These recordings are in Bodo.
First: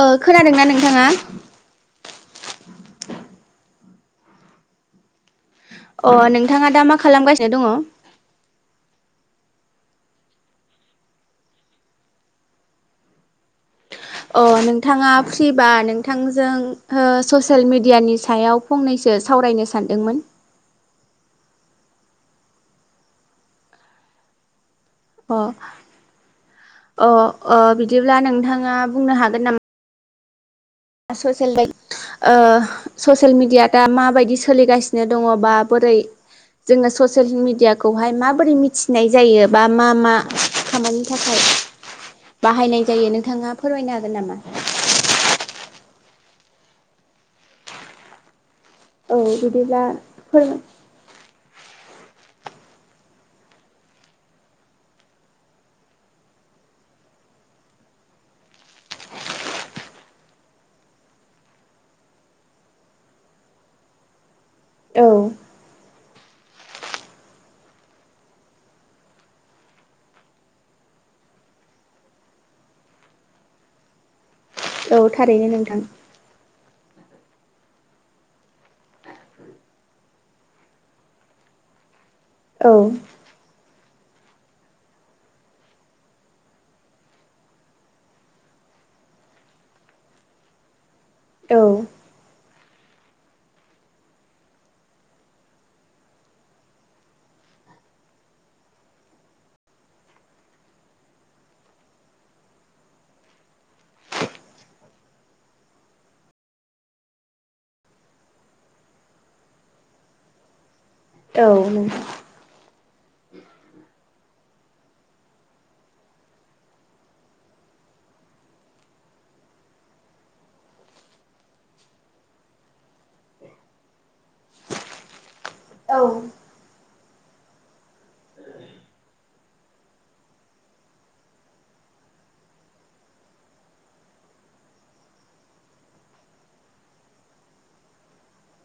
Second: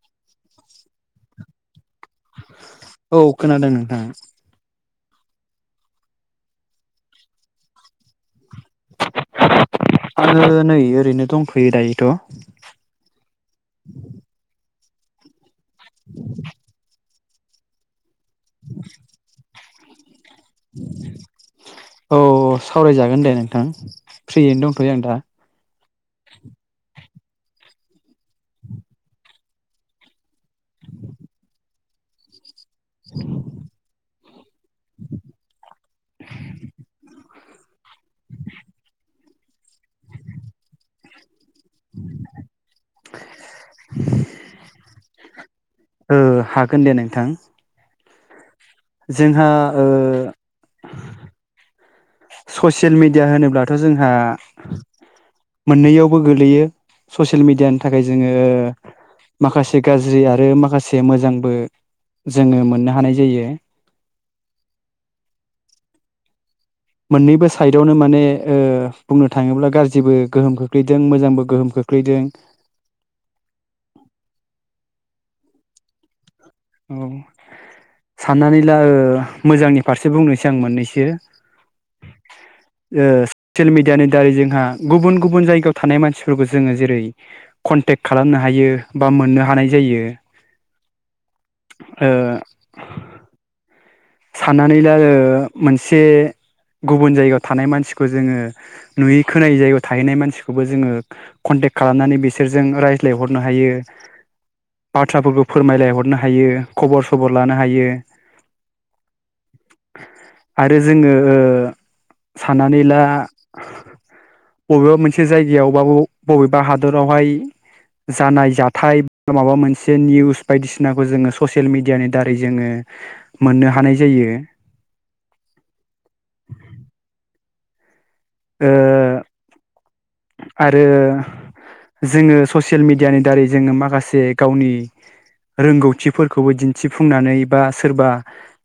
ओ खोनादोंना नोंथाङा? होम अ नोंथाङा दा मा खालामगासिनो दङ? आङो नै ओरैनो दंथयो दायोथ। [inaudible] अ नोंथाङा फ्रिबा नोंथांजों ओ ससियेल मिडियानि सा सायाव फंनैसो सावरायनो सानदोंमोन। अ सावरायजागोन दे नोंथां फ्रियैनो दं। अ अ अ बिदिब्ला नोंथाङा बुंनो हागोन ना ससेेल बायदि ओह ससियेल मिडिया दा माबायदि सोलिगासिनो दङबा बोरै जोङो ससियेल मिडि खौहाय माबोरै मिथिनाय जायो बा मा मा खामानिनि थाखाय। बाहायनाय जायो नोंथाङा फोरमायनो हागोन नामा? ओह हागोन दे नोंथां। औ जोंहा बिदिब्ला ओ फोरमाय ससियेल मिडिया होनोब्लाथ' जोंहा मोननैयावबो गोलैयो ससियेल मिडियानि थाखाय जोङो माखासे गाज्रि आरो माखासे मोजांबो जोङो मोननो हानाय जायो। औ मोननैबो साइडआवनो माने ओह बुंनो थाङोब्ला गाज्रिबो गोहोम खोख्लैदों मोजांबो गोहोम खो खोख्लैदों [inaudible] औ थारैनो नोंथां। औ साननानै ला ओ मोजांनि फारसे बुंनोसै आं मोननैसो। औ ओ ससियेल मिडिया यानो दारै जोंहा गुबुन गुबुन जायगायाव थानाय मानसिफोरखौ जोङो जेरै कन्टेक्ट खालामनो हायो। बा मोननो हानाय जायो औ ओ साननानैला ओ मोनसे गुबुन जायगायाव थानाय मानसिखौ जोङो नुयै खोनायै जायगायाव थाहैनाय मानसिखौबो जोङो ट्क खालामनानै बिसोरजों रायज्लायहरनो हायो। बाथ्राफोरखौ फोरमायलायहरनो हायो खबर सबर लानो हायो। आरो जोङो ओ औ नोंथां साननानै ला बबेबा मोनसे जायगायावबा बबेबा हादरावहाय जानाय जाथाय बा माबा मोनसे निउस बायदिसिनाखौ जोङो ससियेल मिडियानि दारै जोङो मोननो हानाय जायो। औ ओ आरो जोङो ससियेल मिडियानि दारै जोङो माखासे गावनि रोंगौथिफोरखौबो दिन्थिफुंनानै बा सोरबा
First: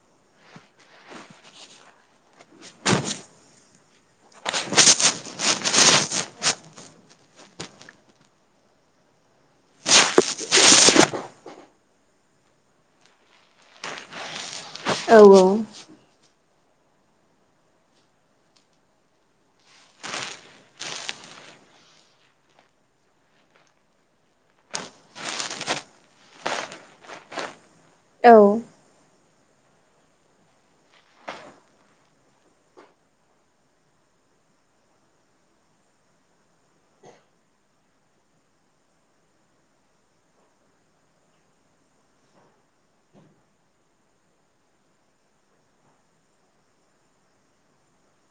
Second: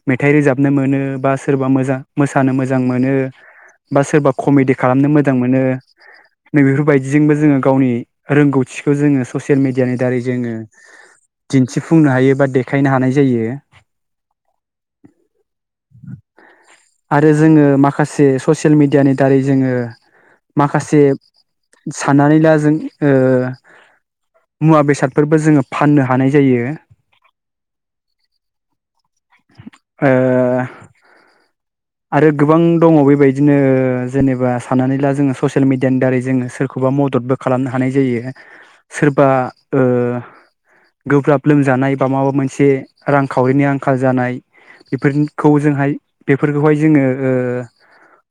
मेथाइ रोजाबनो मोनो बा सोरबा बा मोजा मोसानो मोजां मोनो बा सोरबा कमेडि खालामनो मोजां मोनो। नै बेेफोरबायायदिजोंबो जोङो गावनि रोंगौथिखौ जोङो ससियेल मिेडियानि दारै जोङो दिन्थिफुंनो हायो बा देखायनो हानाय जायो। औ औ आरो जोङो माखासे ससियेल मिडियानि दारै जोङो माखासे साननानै ला जों ओ मुवा बेसादफोरबो जोङो फाननो हानाय जायो। औ ओ आरो गोबां दङ बेबायदिनो जेनेबा साननानै ला जोङो ससियेल मिडियानि दारै जोङो सोरखौबा मददबो खालामनो हानाय जायो सोरबा ओ गोब्राब लोमजानाय बा माबा मोनसे रांखावरिनि आंखाल जानाय। बेफोरनि खौ जोंहाय बेफोरखौहाय जोङो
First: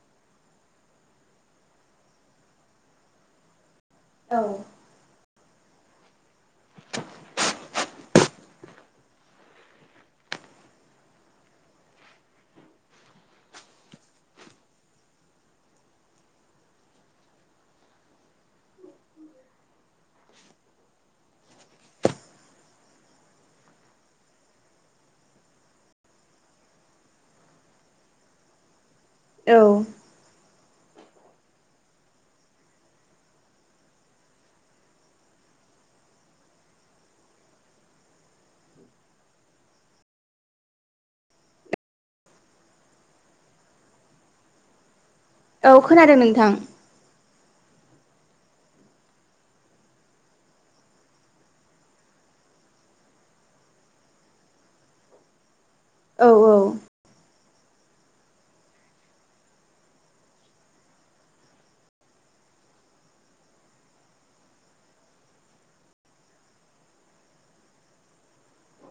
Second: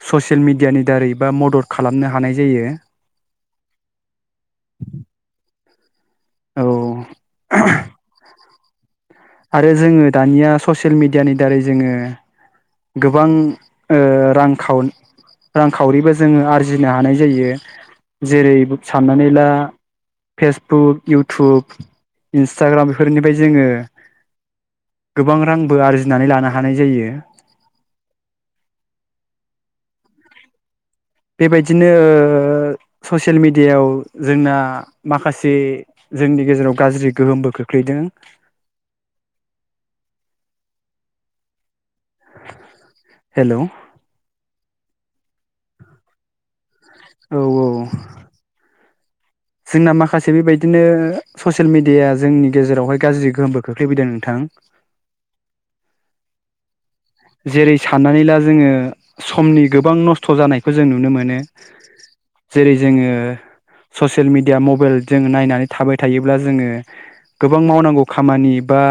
ससियेल मिडियानि दारैबा मदद खालामनो हानाय जायो। औ औ आरो जोङो दानिया ससियेल मिडियानि दारै जोङो गोबां रां खाव रांखावरिबो जोङो आरजिनो हानाय जायो जेरै साननानै ला फेसबुक इउटुब इन्सटाग्राम बेफोरनिफ्राय जोङो गोबां रांबो आरजिनानै लानो हानाय जायो। [inaudible] औ बेबायदिनो ओ ससियेल मिडियायाव जोंना माखासे जोंनि गेजेराव गाज्रि गोहोमबो खोख्लै दों। हेलौ औ खोनादों नोंथां। औ औ जोंना माखासे बेबायदिनो ससियेल मिडियााया जोंनि गेजेरावहाय गाज्रि गोहोमबो खोख्लैबोदों नोंथां। [inaudible] औ औ जेरै साननानै ला जोङो समनि गोबां नस्थ' जानायखौ जों नुनो मोनो। जेरै जोङो ससियेल मिडिया मबाइल जो नायनानै थाबाय थायोब्ला जोङो गोबां मावनांगौ खामानि बा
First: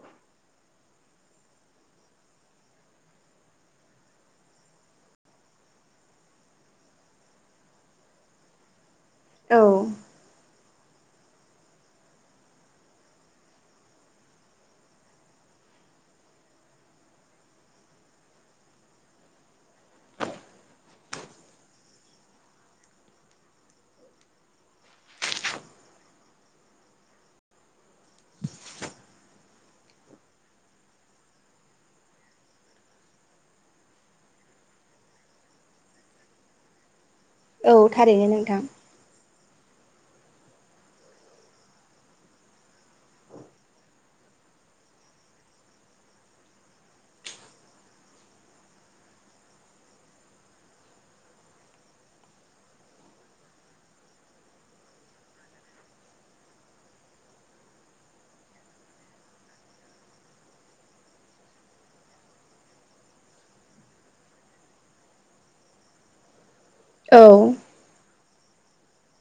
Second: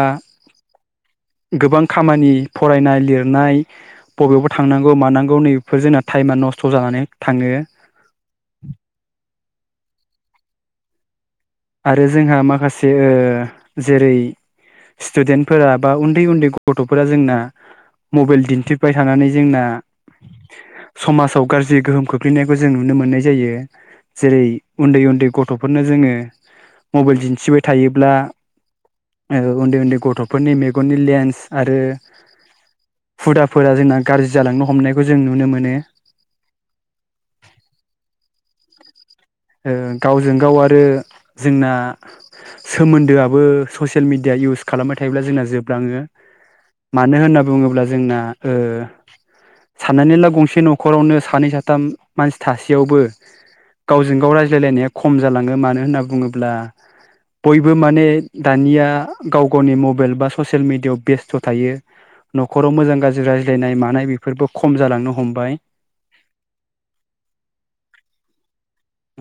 गोबां खामानि फरायनाय लिर नाय बबेयावबा थांनांगौ मानांगौ नैबेफोर जोंना टाइमा नस्थ' जानानै थाङो। [unintelligible] औ। आरो जोंहा माखासे ओ जेरै स्टुडेन्टफोरा बा उन्दै उन्दै गथ'फोरा जोंना मबाइल दिन्थिबाय थानानै जोंना समाजाव गाज्रि गोहोम खोख्लैनायखौ जों नुनो मोननाय जायो। जेरै उन्दै उन्दै गथ'फोरनो जोङो मबाइल दिन्थिबाय थायोब्ला उन्दै उन्दै गथ'फोरनि मेगननि लेन्स आरो हुदाफोरा जोंना गाज्रि जालांनो हमनायखौ जों नुनो मोनो। औ थारैनो नोंथां। ओ गावजों गाव आरो जोंना सोमोन्दोआबो ससियेल मिडिया। इउस खालामबाय थायोब्ला जोंना जोबलाङो। मानो होनना बुङोब्ला जोंना ओ साननानै ला गंसे न'खरावनो सानै साथाम मानसि थासेयावबो गाव गावजों गाव रायज्लायलायनाया खम जालाङो मानो होनना बुङोब्ला बयबो माने दानिया गाव गावनि मबाइल बा ससियेल मिडियाआव बेस्थ' थायो। न'खराव मोजां गाज्रि रायज्लायनाय मानाय बेफोरबो खम जालांनो हमबाय। औ।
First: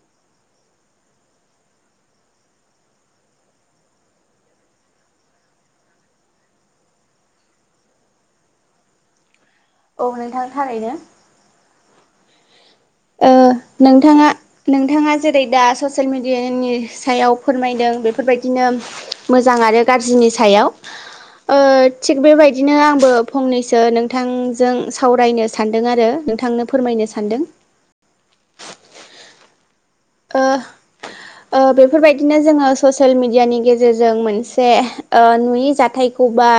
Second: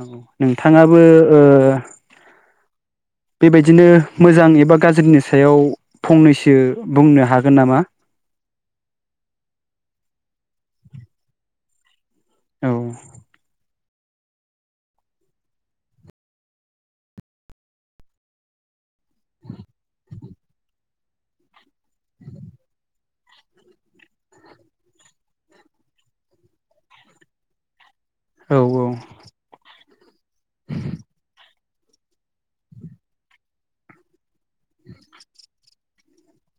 औ नोंथाङाबो ओ बेबायदिनो मोजां एबा गाज्रिनि सायाव फंनैसो बुंनो हागोन नामा? [unintelligible] औ नोंथां थारैनो। औ। ओ नोंथाङा नोंथाङा जेरै दा ससियेल मेडियानि सायाव फोरमायदों बेफोरबायदिनो मोजां आरो गाज्रिनि सायाव ओ थिग बेबायदिनो आंबो फंनैसो नोंथांजों सावरायनो सानदों आरो। नोंथांनो फोरमायनो सान्दों। औ औ। ओ ओ बेफोरबायदिनो जोङो ससियेल मिडियानि गेजेरजों मोनसे जे ओ नुयि जाथाय। खौबा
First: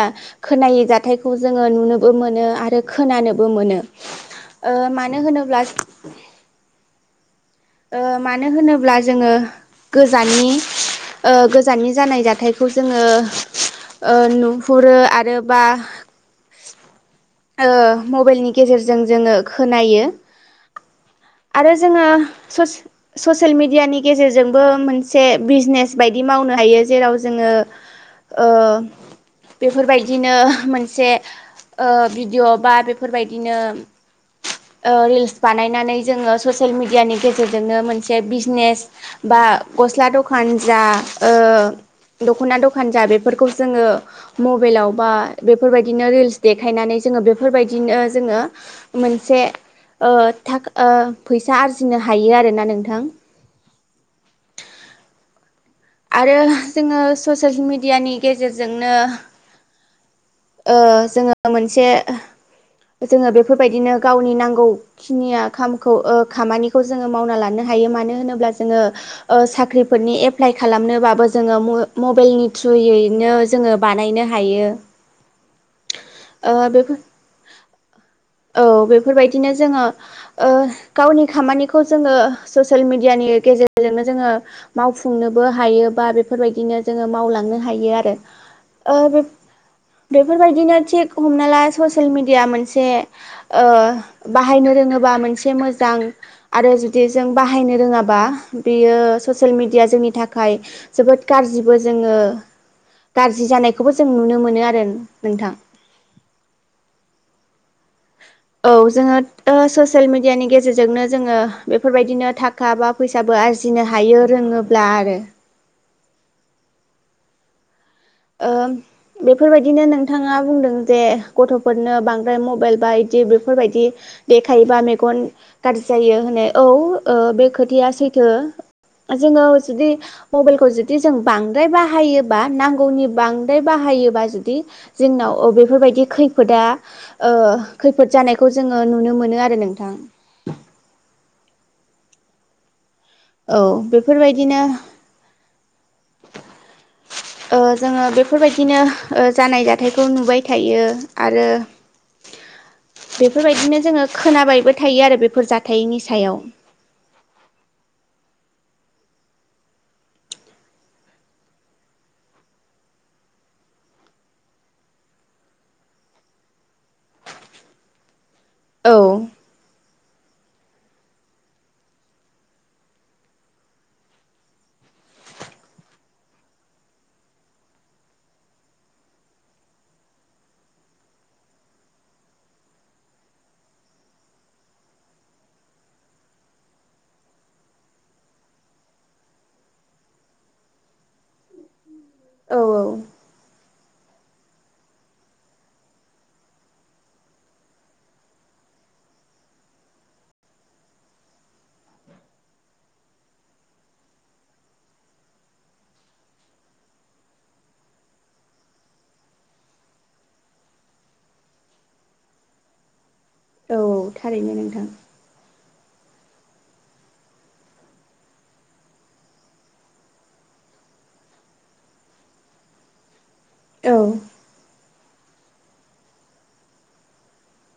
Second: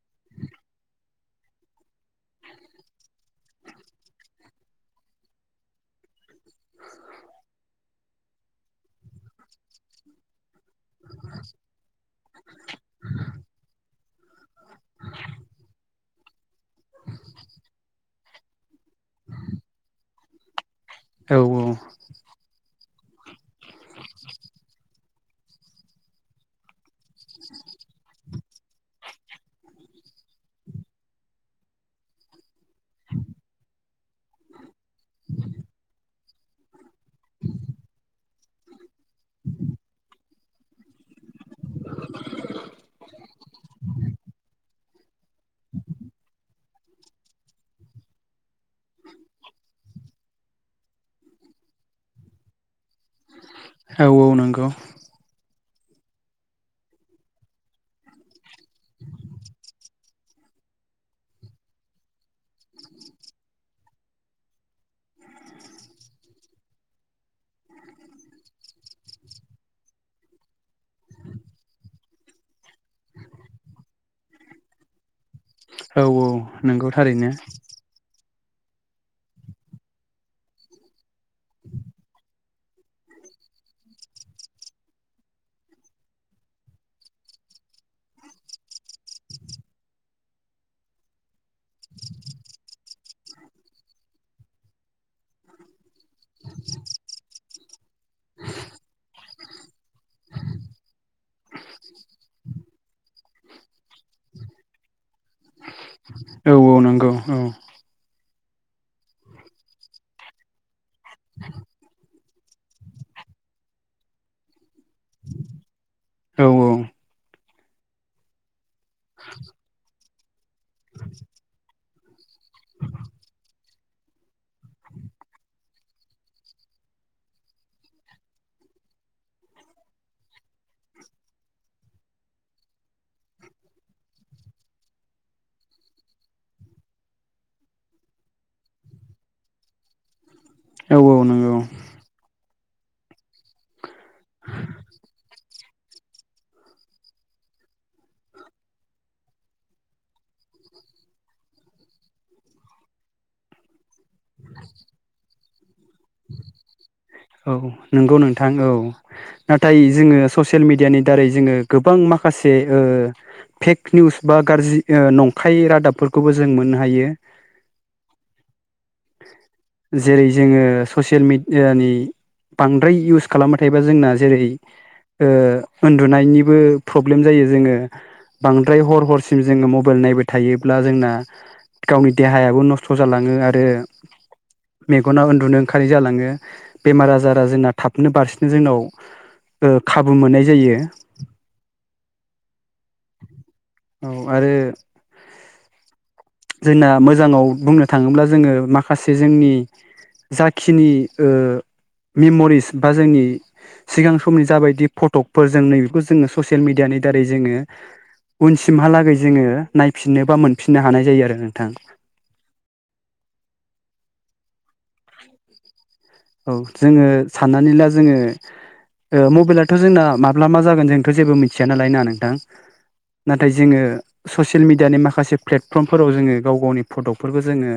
खोनायै जाथायखौ जोङो नुनोबो मोनो आरो खोनानोबो मोनो। ओ मानो होनोब्ला ओ मानो होनोब्ला जोङो गोजाननि ओ गोजाननि जानाय जाथायखौ जोङो ओ नुहुरो आरो बा ओ मबाइलनि गेजेरजों जोङो खोनायो। औ औ। ससेल मिदियानि गेजेरजोंबो मोनसे बिजिनेस बायदि मावनो हायो। जेराव जोङो ओ बेफोरबायदिनो मोनसे ओ भिडिअ' बा बेफोरबायदिनो ओ रिल्स बानायनानै जोङो ससियेल मिडियानि गेजेरजोंनो मोनसे बिजिनेस बा गस्ला दखान जा ओ दख'ना दखान जा बेफोरखौ जोङो मबाइलाव बा बेफोरबायदिनो रिल्स देखायनानै जोङो बेफोरबायदिनो जोङो मोनसे ओ थाख ओ फैसा आरजिनो हायो आरोना नोंथां । औ औ नंगौ। आरो जोङो ससियेल मिडियानि गेजेरजोंनो ओ जोङो मोनसे जोङो बेफोरबायदिनो गावनि नांगौखिनिया खामखौ खामानिखौ जोङो मावना लानो हायो मानो होनोब्ला जोङो ओ साख्रिफोरनि एप्लाइ खालामनोबाबो जोङो म-मबेइलनि थ्रु यैनो जोङो बानायनो हायो। औ औ ओ नोंगौ बेफोर थारैनो। औ बेफोरबायदिनो जोङो ओ गावनि खामानिखौ जोङो ससियेल मिडियानि गेजेरजोंनो जोङो मावफुंनोबो हायो बा बेफोरबायदिनो जोङो मावलांनो हायो आरो। ओ बेफ [inaudible] बेफोरबायदिनो थिग हमना ला ससियेल मिडिया मोनसे ओ बाहायनो रोङोबा मोनसे मोजां आरो जुदि जों बाहायनो रोङाब बा बेयो ससेेइल मिडिया जोंनि थाखाय जोबोद गाज्रिबो जोङो गाज्रि जानायखौबो जों नुनो मोनो आर औ औ नोंगौ औ। औ जोङो ओ सोसेल मिडियानि गेजेरजोंनो जोङो बेफोरबायदिनो थाखा बा फैसाबो आरजिनो हायो रोङोब्ला आरो। औ औ। ओ बेफोरबायदिनो नोंथाङा बुंदों जे गथ'फोर नो बांद्राय मबाइल बा इदि बेफोरबायदि देखायोबा मेगन गाज्रि जायो होनो औ [unintelligible] ओ बे खोथाया सैथो जोङो जुदि मबाइलखौ जुदि जों बांद्राय बाहायोबा नां गौनि बांद्राय बाहायोबा जुदि जोंनाव ओ बेफोरबायदि खैफोदा ओ खैफोद जानायखौ जोङो नुनो मोनो आरो नोंथां। औ औ नोंगौ। औ बेफोरबायदिनो ओ जोङो बेफोरबायदिनो ओ जानाय जाथायखौ नुबाय थायो आरो [inaudible] बेफोरबायदिनो जोङो खोनाबायबो थायो आरो बेफोर जाथ [inaudible] औ नंगौ नों थां औ नाथाय जोङो ससियेल मेडियानि दारै जोङो गोबां माखासे ओ फेक निउस बा गाज्रि ओ नंखाय रादाबफोरखौबो जों मोननो हायो। औ [inaudible] जेरै जोङो ससियेल मिडियानि बांद्राय इउस खालामबाय थायोबा जोंना जेरै ओ उन्दुनायनिबो प्रब्लेम जायो जोङो बांद्राय हर हरसिम जोङो मबाइल नायबाय थायोब्ला जोंना गावनि देहायाबो नस्थ' जालाङो आरो मेगना उन्दुनो ओंखारि जालाङो बेमार आजारा जोंना थाबनो बारसिनो जोंनाव ओ खाबु मोननाय जायो। औ औ आरो जोंना मोजाङाव बुंनो थाङोब्ला जोङो माखासे जोंनि जाखिनि ओ मेम'रिस बा जोंनि सिगां समनि जाबायदि फटकफोर जों नैबेखौ जोङो ससियेल मिडियानि दारै जोङो उनसिमहालागै जोङो नायफिननो बा मोनफिननो हानाय जायो आरो नोंथां। औ औ थारैनो नोंथां। [inaudible] औ जोङो साननानै ला जोङो ओ मबाइलाथ' जोंना माब्ला मा जागोन जोंथ' जेबो मिथिया नालाय ना नोंथां? नाथाय जोङो औ ससियेल मिड मियानि माखासे प्लेटफर्मफोराव जोङो गाव गावनि फटक'फोरखौ जोङो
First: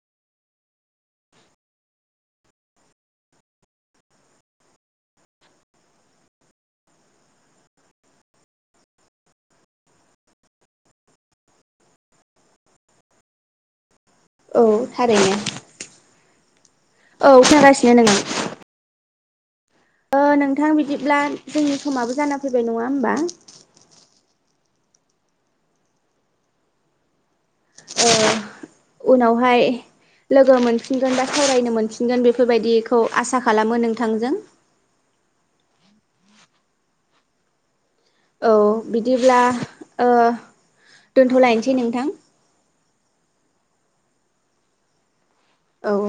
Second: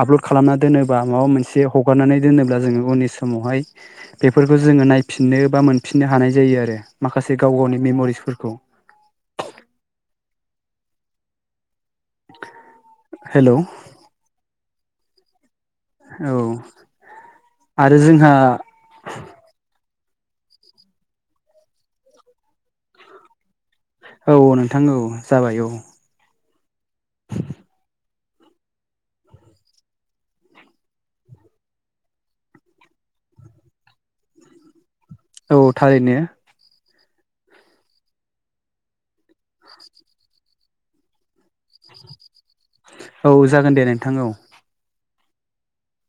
आपल'ड खालामनानैना दोनोबा माबा मोनसे एसे हगारनानै दोनोब ब्ला जोङो उननि समावहाय बेफोरखौ जोङो नायफिननो बा मोनफिनो हानाय जायो आरो माखसे गाव गाव गावनि मेम'रिसफोरखौ। हेल'। औ थारैनो। औ औ खोनागासिनो आरो जोंहा। नोंथां ओ नोंथां बिदिब्ला जोंनि समाबो जाना फैबाय नङा होमबा। औ नोंथां औ जाबाय औ। ओ उनावहाय। लोगो मोनफिनगोन बा सावरायनो मोनफिनगोन बेफोरबायदिखौ आसा खालामो नोंथांजों। औ थारैनो। औ बिदिब्ला ओ दोनथ'लायनोसै नोंथां। औ जागोन दे नोंथां औ। औ औ।